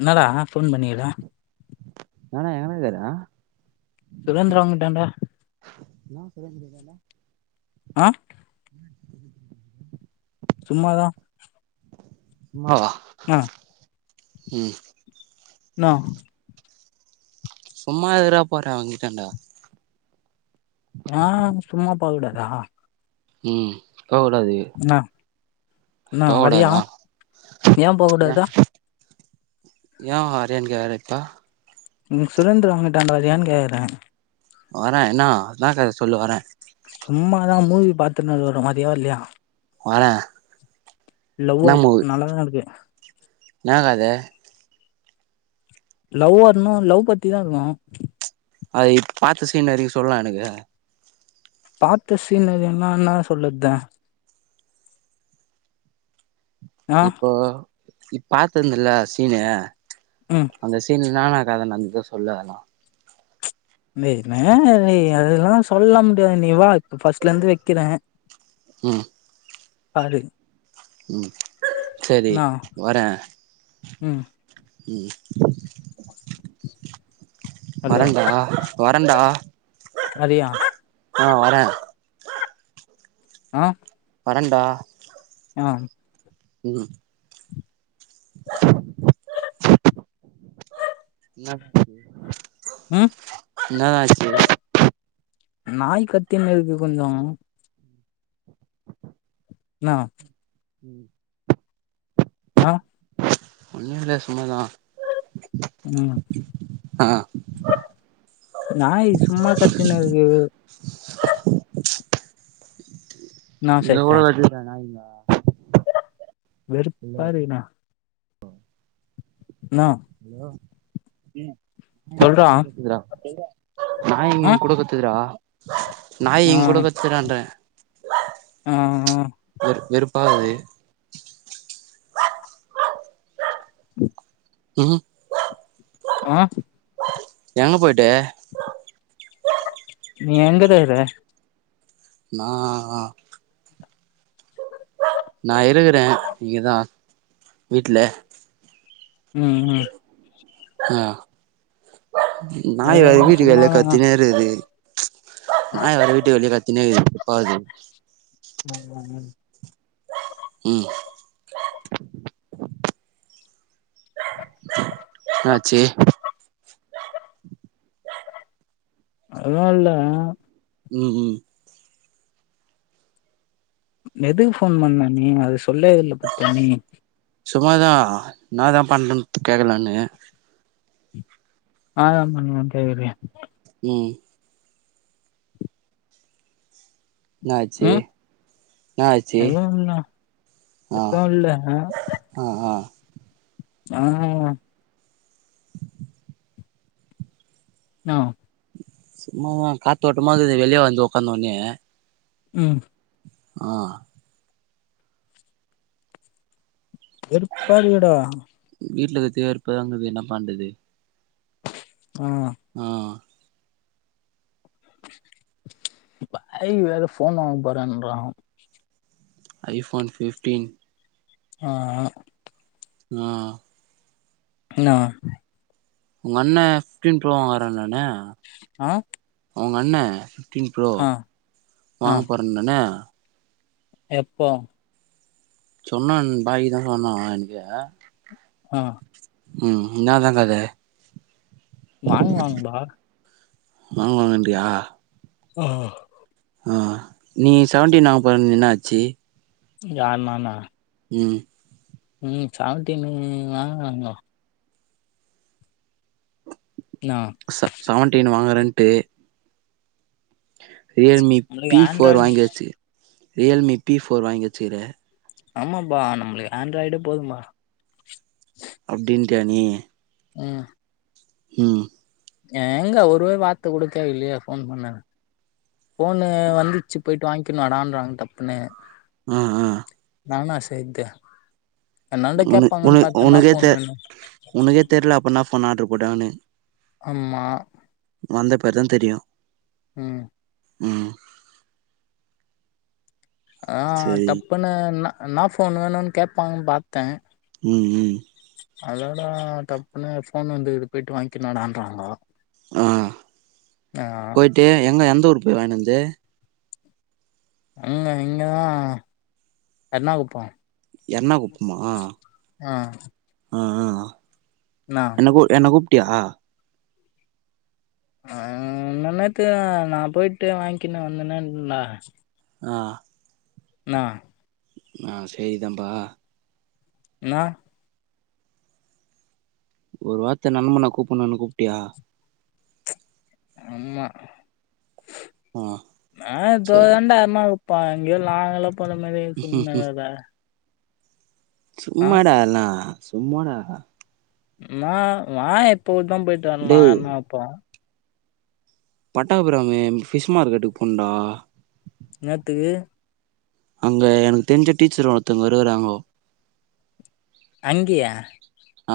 என்னடா ஃபோன் பண்ணிர்ற ஏனா எங்கனா இக்குற சுரேந்திரம் வீட்டாண்ட என்னா சுரேந்து வீட்டாண்ட ஆ சும்மாதா சும்மாவா ஆ ம் இன்ன சும்மா எதுக்றா போற அவ வீட்டாண்ட ஏ சும்மா போகூடாதா ம் போ கூடாது என்னா வரியா போகூடாதா ஏ ஏ வரயானு கேகற இப்ப நீ சுரேந்திர வீட்டாண்ட வர்றயான் கேக்கற வரே என்னா என்னா கத சொல்லு வரே சும்மாதா மூவி பாத்துனு இருக்கறோ வர்றயா வர்லியா வரே லவ்வர் நல்லாதா இருக்கு என்னாக்காது லவ்வர்ன லவ் பத்திதா இருக்கு அதை பாத்த சீன் வரைக்கு சொல்லா எனக்கு பாத்த சீன்வரயுனா என்னா சொல்லது ஆ இப்போ நீ பாத்தந்தில சீனு ம் அந்த சீன் என்னானா கத நந்துது சொல்லதலா தம்பி வேணாதம்பி அதெல்லா சொல்ல முடியாது நீ வா ஃபஸ்ட்ல இந்து வெக்கிறே ம் பாரு ம் செரி என்னா வரே ம் ம் ஹலோ வரண்டா வரண்டா வரியா ஆ வரே ஆ வரண்டா ஏ ம் இன்னாடா இது அ என்னடா ஆச்சு நாய் கத்தினு இருக்கு கொஞ்சொ என்னா ம் சா ஒண்ணு இல்ல சும்மாதா ம் ஆ நாய் சும்மா கத்தினிருக்கு என்னா சத்த எவ்ளோ வெச்ருக்க நாய்ங்க வெறுப்பாருக்னா ன்னா ஹலோ ம் நாய் சொல்றா எங்கூட ஆ கத்துதுடா நாய் இ ஆ கூட கத்துறான்றே ஆ வெறு பா இருக்குது [inaudible] ம் ஆ எங்க போய்டு நீ எங்க இருகார நா நான் இருக்கறே இங்கதா வீட்டுல ம் ம் ம் ஆ நாய் வேற வீட்டுக்கு வேலை சும்மாதாண்ணா கத்தினே இருக்குது நாய் வேறு வீட்டுக்கு வெளியே கத்தினேது எப்பாவது ம் ம் என்னாச்சு அதெல்லா இல்ல ம் ம் எதுக்கு போன் பண்ண நீ அது சொல்லவே இல்ல பத்த நீ சும்மாதா என்னதா பண்றன்னு கேக்கலனு ஆ ஆமா [unintelligible] ம் என்னாச்சு ம் என் அச்சு எதுவு இல்ல ஆ எதுவு இல்ல ஆ ஆஹ ஜனநாயகன் ம் சும்மாதா காத்தோஓட்டமா இருக்குது வெளியே வந்து உட்காந்தஉடனே ம் ஆ வெறுப்பா இருக்கு டா [unintelligible] என்ன பண்றது ஆ ஆ ஹரி வேற போன் வாங்கா போரன்ற ஐ போன் பிப்டீன் ஆ ம் என்னவா உங்க அண்ணன் பிப்டீன் ப்ரோ வாங்கறேன் நானே ஆ அவங்க அண்ண பிப்டின் ப்ரோ ஆ ஆ வாங்க போறேண்ணண்ணே எப்போ சொன்னா பாதிதா சொன்ன அவ ஏண்டாயே ம் உம் என்னதா கத வாங்ககுவாங்க நண்பா வாங்க வாங்கன்றியா ம் ஆ நீ செவன்டீன் வாங்க போறன் என்ன ஆச்சு யாரு நானா ம் ம் செவேன்டீனு வங்குவாங்க ஆ ச சவன்டீன் வாங்கறன்ட்டு ரியல்மி நம்மளுக்கு பி ஃபோர் ஆண்ட்ராய்டு வாங்கி வெச்சு ரியல்மி பி ஃபோர் வாங்கி வெச்சிற ஆமாம்பா நம்ப்ளுக்கு ஆண்ட்ராய்டு போதும்பா அப்டின்டியா நீ ம் ம் எங்க ஒருவ் வார்த்த கூட கேக்கலியே ஃபோன் பண்ணனு ஃபோனு வந்துச்சு போய்ட்டு வாய்ங்கின் வாடான்றாங்க டப்புனு அ அ நானா செய்து என்னாண்ட உன கேப்பாங்கன்னு உன பாத்தன்னா உனக்கே ஃபோன் தெ வேணு உனக்கே தெர்ல அப்ப இனா ஃபோன் ஆட்ரு போட்டாங்கனு ஆமா வந்தப்பர் தா தெரியு ம் ம் அ சரி டப்புனு ந இனா ஃபோனு வேணுன் கேப்பாங்கன் பாத்தே ம் ம் அதோட டப்புனு ஃபோன் வந்துகிது போய்ட்டு வாய்ங்கின்வாடான்றாங்கோ அ போய்ட்டு எங்க எந்த ஊரு போய் வாய்ன்வந்து அங்க இங்கதா எர்ணாகுப்போ எர்ணாகு அ அ அ என்ன கூ என்ன கூப்ட்டியா அ அ நேத்து நா போய்ட்டு வாய்ங்கினு வந்துனேன்ந் டா அ இனா அ செரிதான்ம்பா இனா ஒரு வார்த்த நண்பன கூப்புன்னொனு கூப்ட்டியா ஆமா ஆ நா சரி தோதண்டா எர்ணாகுப் பா எங்யோ நால்ங்கல போன மாரி சொல்லின்கெடக்கிற சும்மாடா அல்லா சும்மாடா ந வாயே இப்பகூட்தா போய்ட்டு வர்லா டேய் ன்னா இப்போ பட்டாபிராமு ஃபிஷ் மார்க்கெட்டுக் போனுன்டா இன்னத்துக்கு அங்க எனக்கு தெஞ்ச டீச்சர் ஒர்த்தவுங்கோ இருகுறாங்கோ அங்கியா அ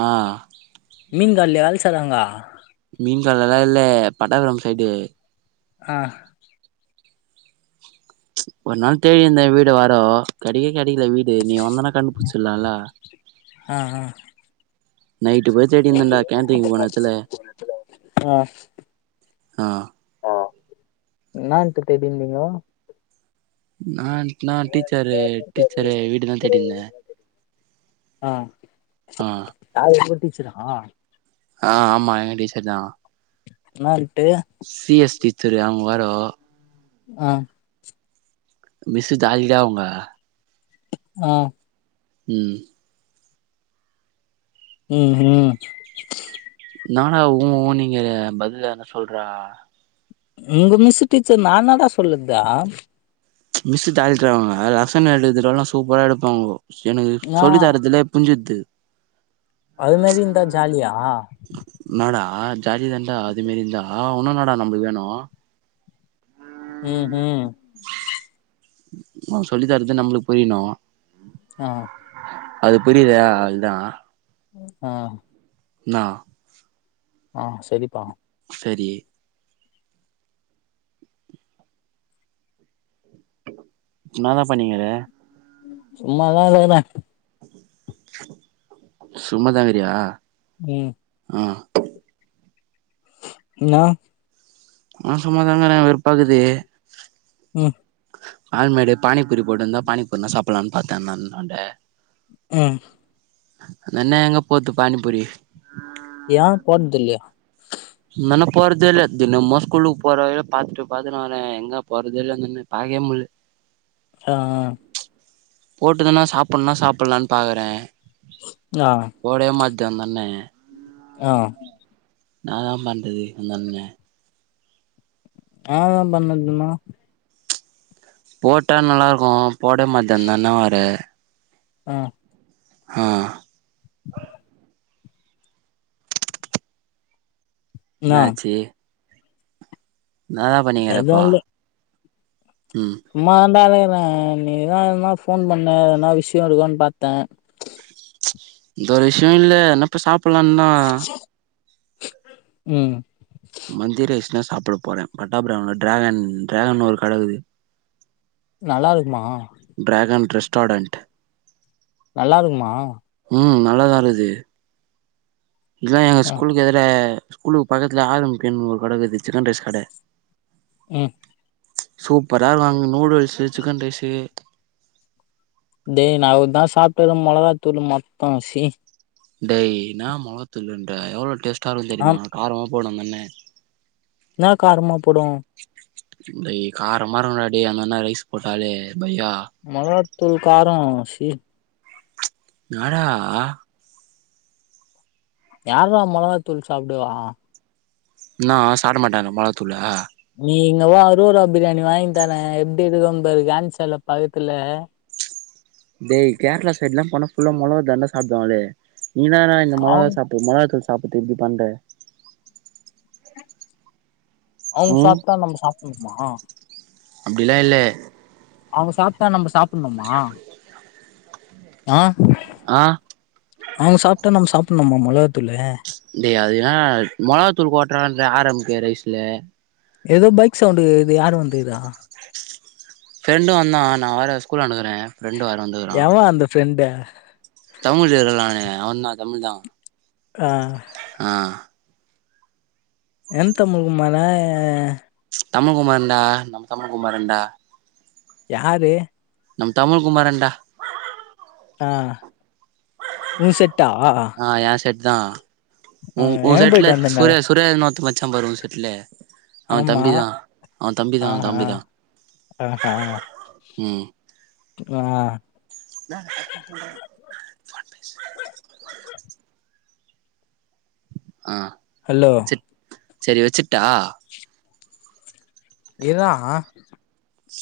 மீன் கல்யா வேல் செய்றாங்கோ மீன்கட்லலா இல்ல பட்டாபிரம் சைடு அ ஒர் நாள் தேடினிந்த வீடு வேரோ கடிக்க கெடயில வீடு நீ வந்தனா கண்டு புடிச்சில்லால ஆ நைட்டு போய் தேடிந்தன்டா கேன்டீன் போன எத்துல ஆ அ அ இன்னாதுக் தேடின்ந்திங்கோ இன்னான்ட்னா டீச்சரு டீச்சரு வீடுதா தேடின்ந்த அ யாரு உங்க டீச்சரா அ ஆமா எங்க டீச்சர் தா நாளிக் சிஎஸ் டீச்சரு அவுங் வேரோ அ மிஸ்ஸு [unintelligible] அவுங்க அ ம் ம் ம் ன்னாடா உ உ ன்ங்கிற பதுல் எதுனா சொல்றா உங்க மிஸ்ஸு டீச்சர் நான்னடா சொல்லுதா மிஸ்ஸு டேரிட்ரு அவுங்க லசன் எடுத்திட்டாலு சூப்பரா எடுப்பாங்கோ எனுகு ஆ சொல்லி தரதுலே புர்ஞ்சிட்து அது மேரிந்தா ஜாலியா ஆ ஜாலி தண்டா அது மேரிந்தா உன்னு ன்னடா நமபுள்க் வேணு ஹு ஹும் அவுங் சொல்லி தரது நம்ளுக் புரிய்னு ஆ அது புரியல்யா அல்தா அ நா ஆ செரிப்பா சரி ன்னாதா பண்ணிங்குற சும்மாதா [unintelligible] சும்மதக்குரியா ம் ஆஹ் நா நா சும்மாதாங்குற வெறுப்பாக்குது ம் ஆால்மேடு பானிப்பூரி போட்டுந்தா பானிப்பூர்னா சாப்புல்லான் பாத்த நல்நொன்ட ம் னன்னெ எங்க போத்து பானிபுரி யா போன்துல்யா மன்ன போறதேல்ல தினம்மோ ஸ்கூலுக் போற வைல பாத்துட்டு பாத்துனு வரே எங்க போறதேல்ல அந் அண்ணன் பாக் [unintelligible] யா போட்டுதன்னா சாப்புன்னா சாப்புல்லான் பாகுறே ஆ போடவே மாத் ட மண்ண அ ன்னா தா பண்றது அந்தண்ண ஏ தா பண்ணதுன்னா போட்டா நல்லார்க்கு போடே மாட்டன் தண்ண வாற ஆ ஹா என்னா ன்னாச்சி நாதா பண்ணிகிறப்போ சும்மாதான்டாலே நீதா எத்னா போன் பண்ண என்னா விஷயொ இருக்குன் பாத்த இந்த ஒரு விஷயொ இல்ல என்னப்ப சாப்புல்லா தா ம் ந சாப்புட போற பட்டாபுறான் உள்ள ட்ரேகன் ட்ரேகன்னு ஒரு கடகுது நல்லார்க்குமா ட்ரேகன் ட்ரெஸ்டாடண்ட் நல்லா இருக்குமா ம் நல்லாதா இருது இங்குதா எங்க ஆ ஸ்கூலுக்கு எதிர ஸ்கூலுக்கு பக்கத்துல ஆர் எம் கே ன்னு ஒரு கடை இக்குது சிக்கன் ரைஸ் கடை ம் சூப்பரா இருக் அங்க நூடுல்ஸ்ஸு சிக்கன் ரைஸீ அதேய் ந அவ தான் சாப்ட்டது மொளகாத்தூள் மொத்தம் சி டெய் நான் முொளத்தூள் இல்ன்ற எவ்ளோ டேஸ்ட்டா ஆ இருு தெரியுமா காரமா போடு அந்தன்னே என்ன காரமா போடு டெய் காரமா இருக்கு டெய் அந்தன்னா ரைஸ் போட்டாலே பையா த கார சி என்னாடா யார்ரா மொளகா தூள் சாப்டுவா நான் சாப்ட மாட்டான ப மொளகாதூல்ல நீ இங்க வா அருரூரா பிரியாணி வாங்கி தார எப்டி இருக்குபரு காந்தி சில பக்கத்துல டேய் கேரளா சைடு்ல்லா போனா புுல்லா மொளக தண்ட சாப்டுவாங்களே நீதான இந்த மொளகா அவங் சாப் மொளகாத்தூள் சாப்ட இப்டி பண்ற அவங் ம் சாப்ட்டா நம்ம சாப்ணுமா அப்டிலா இல்லே அவங்க சாப்ட்டா நம்ம சாப்டணுமா அ ஆ அவங்க சாப்ட்டா நம்ம சாப்டணும்மா மொளகாத்தூளு டேய் அது என்னா டா மொளகாத்தூள் ஓட்டுற ஆர் எம் கே ரைஸ்ல எதோ பைக் சவுண்டு கேக்குது யாரு வந்துக்ரா ஃப்ரெண்டு வந்தான் நான் வேற ஸ்கூல் ஆன்ட இக்குறே ஃப்ரெண்டு வரனட்க்குறா ஃப்ரெண்டா அவ தா தமிழ் தா ஆ ஆ எந் தமி குமா ன்ன தமி குமரண்டா நம்ம தமிழ் குமரண்டா யாரு நம் தமிழ் குமரண்டா ஆ உன் செட்டா தா ஆ உ உன் எங்க செட்ல போயிட்டு வந்தேன்னாரு சூரியா சூரியா ன்னு ஒருத்தன் பச்சான் பாரு உன் செட்ல அவ ஆமா தம்பி தா அவ தம்பி தா அவ தம்பிதா ஆஹ்ஹ ம் ஆ ஆ ஹலோ ச சரி வச்சுட்டா இர்ரா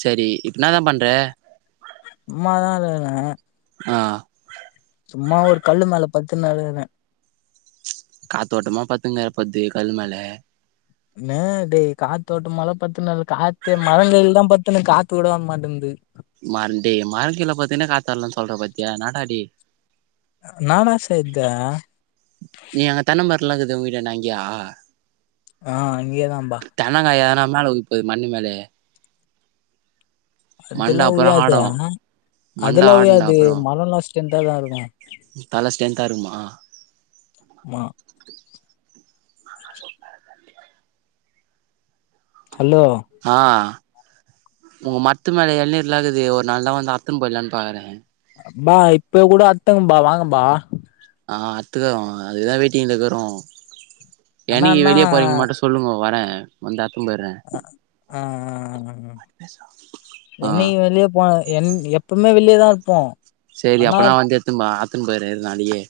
சரி இப் எனா தா பண்ற சும்மா தா இருக்குறே ஆ சும்மா ஒரு கல்லு மேல பத்துன்னு இக்குறே காத்தோட்டமா பத்துன்னு இக்குற பத் கல்மேல என்ன டேய் காத்தோட்டமால பத்துன்னு இருக்கல காத்து மரங்கல் தா பத்து அத்தன காத்து கூட வர மாட்டேந்தது மண்டே மர கீழ பாத்தீன்னா காத்து வரலன்னனு சொல்றே பாத்தியா என்னடா டேய் நான என் செய்தே [unintelligible] வீட்டான்ட அங்யா ஆ அங்கயே தான்ம்பா மேலே விழப்போது மண்ணு மேலே அதெல்லா அப்புறோ உழாது ஆடு ஆ மண்ட அதெல்லா உழாது மரல்லா ஸ்ட்ரென்தா இருக்கு உ தல ஸ்ட்ரென்தா இருக்குமா மா ஹலோ ஆ உங்க மர்த்து மேல எள்நீர்லா இக்குது ஒரு நாள்னா வந்து அற்த்துன்னு போய்ட்லான் பாக்குறே பா இப்பக் கூட அற்த்துங்கபா வாங்க பா ஆ அற்த்துக்குறோ அதுக்குதா வெயிட்டிங்ல இக்குறோ அண்ணா என்னைக்கு அண்ணா வெளியே போறீங்கன் மட்டு சொல்லுங்கோ வரே வந்து அற்த் அ ஆ ஆ ஆ ஆ என்னைக்கு வெளிய போன என் எப்பவுமே வெளிய தா இருப்போ சேரி ஆனா அப்பனா வந்து எட்த்துன் போலா அற்த்துன் போயிறே இரு நாளைக்கே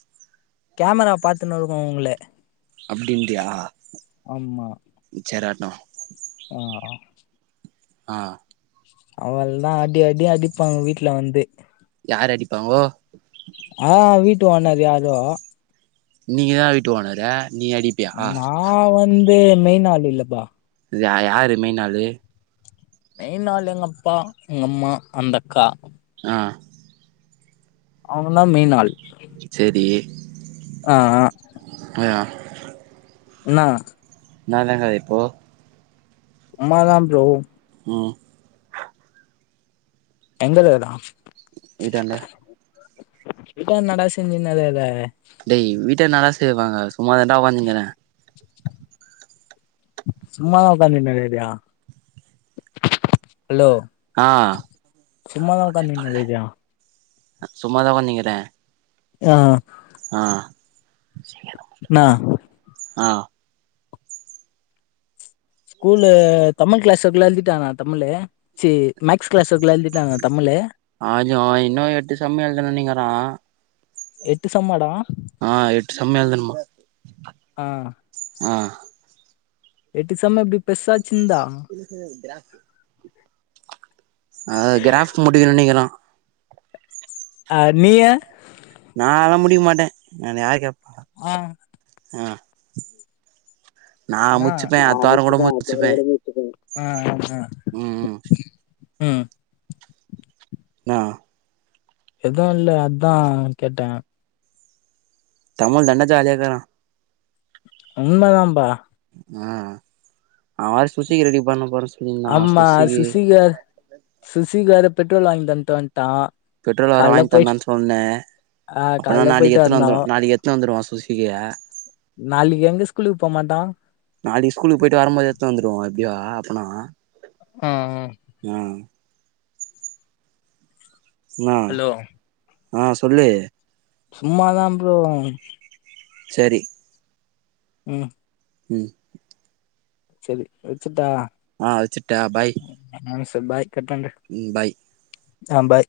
கேமரா பாத்துன்னு இருக்கு உங்ள அப்டின்ட்றியா ஆமா சேராட்டு ஆ ஆ ஆ அவள்தா அடி அடி அடிப்பாங்க வீட்ல வந்து யாரு அடிப்பாங்கோ ஆ வீட்டு ஓனர் யாரோ நீங்கதா வீட்டு ஓனரு நீ அடிப்பியா நா வந்து மெய்னாள் இல்லப்பா யா யாரு மெயின்னாளு மெயின் நாள் எங்கப்பா எங்கம்மா அந்தக்கா ஆ அவ்ங்கதா மெய்னாள் சேரி ஆ ஆ ஆ இன்னா நாந்தாங்கறே இப்போ ரெண்டாவ்து தா ப்ரோ ம் எங்களுதா வீட்டாண்ட வீட்டா என்னடா செஞ்சுனு இருக்குற டேய் வீட்ல என்னடா செய்வாங்க சும்மா தான்டா ஒக்காந்துங்கிறே சும்மாதா ஒக்காந்துன்னு இருக்குறியா ஹலோ ஆ சும்மாதா ஒக்காந்துக்குன்னு இருப்பியா அ சும்மாதா ஒக்காந்துக்கிறே ஆ ஆ நா ஆ ஸ்கூல்ல தமிழ் கிளாஸுக்குலா எழுதிட்டாங்கனா தமிழு சேரி மேக்ஸ் கிளாஸ் இருக்குல எழுதிட்டானா தமிழு அஜு இன்னு எட்டு சம்மு எழுதணு நீங்கறா எட்டு சம்மாடா ஆ எட்டு சம்மு எழுதனுமா ஆ ஆ எட்டு சம்மு அப்டி பெர்சாக் ஹில் துரை ப்ராக்கு அ கிராஃப்ட் முடியலனா இங்கதா ஆ நீய நாளா முடிக்க மாட்டே நான் யார கேப் ஆ அ அண்ணா நா அமுச்சுட்டே அவுங்க சேரவே இல்ல விட்டுட்டங்க ம் ம் ம் நா எதுவு இல்ல அதா கேட்டே தமிழ் தாண்டா ஜாலியாருக்குரா உண்மதாம்பா ஆ அவ வேர சுசிக்கி ரெடி பண்ண போறே சொல்லி அம்மா சுசிகார் சுசிகார பெட்ரோல் வாங்கி தண்ட்டு வன்ட் பெட்ரோல் வேர வாங்கி தந்தான்னு சொன்னே ஆ அப்பன்னா கால்ல நாளைக்கி போயிட்டு எத்துனு வந்தோ வந்துருவா நாளைக்கி எத்துனு வந்துருவோ சுகியா நாளைக்கு எங்க ஸ்கூலுக்கு போமாட்டா நாளைக்கி ஸ்கூலுக்கு போயிட்டு வரும்போது எத்துனு வந்துருவோ அப்டியா அப்பனா ஆ ஆ உம் ம் ஹலோ ஆ சொல்லு சும்மாதா ஃப்ரோ சரி ம் ம் செரி வச்சுற்ட்டா ஆ வச்சுற்ட்டா ஃபாய் சரி பாய் கட் பண்றே ம் ஃபாய் ஆ ஃபாய்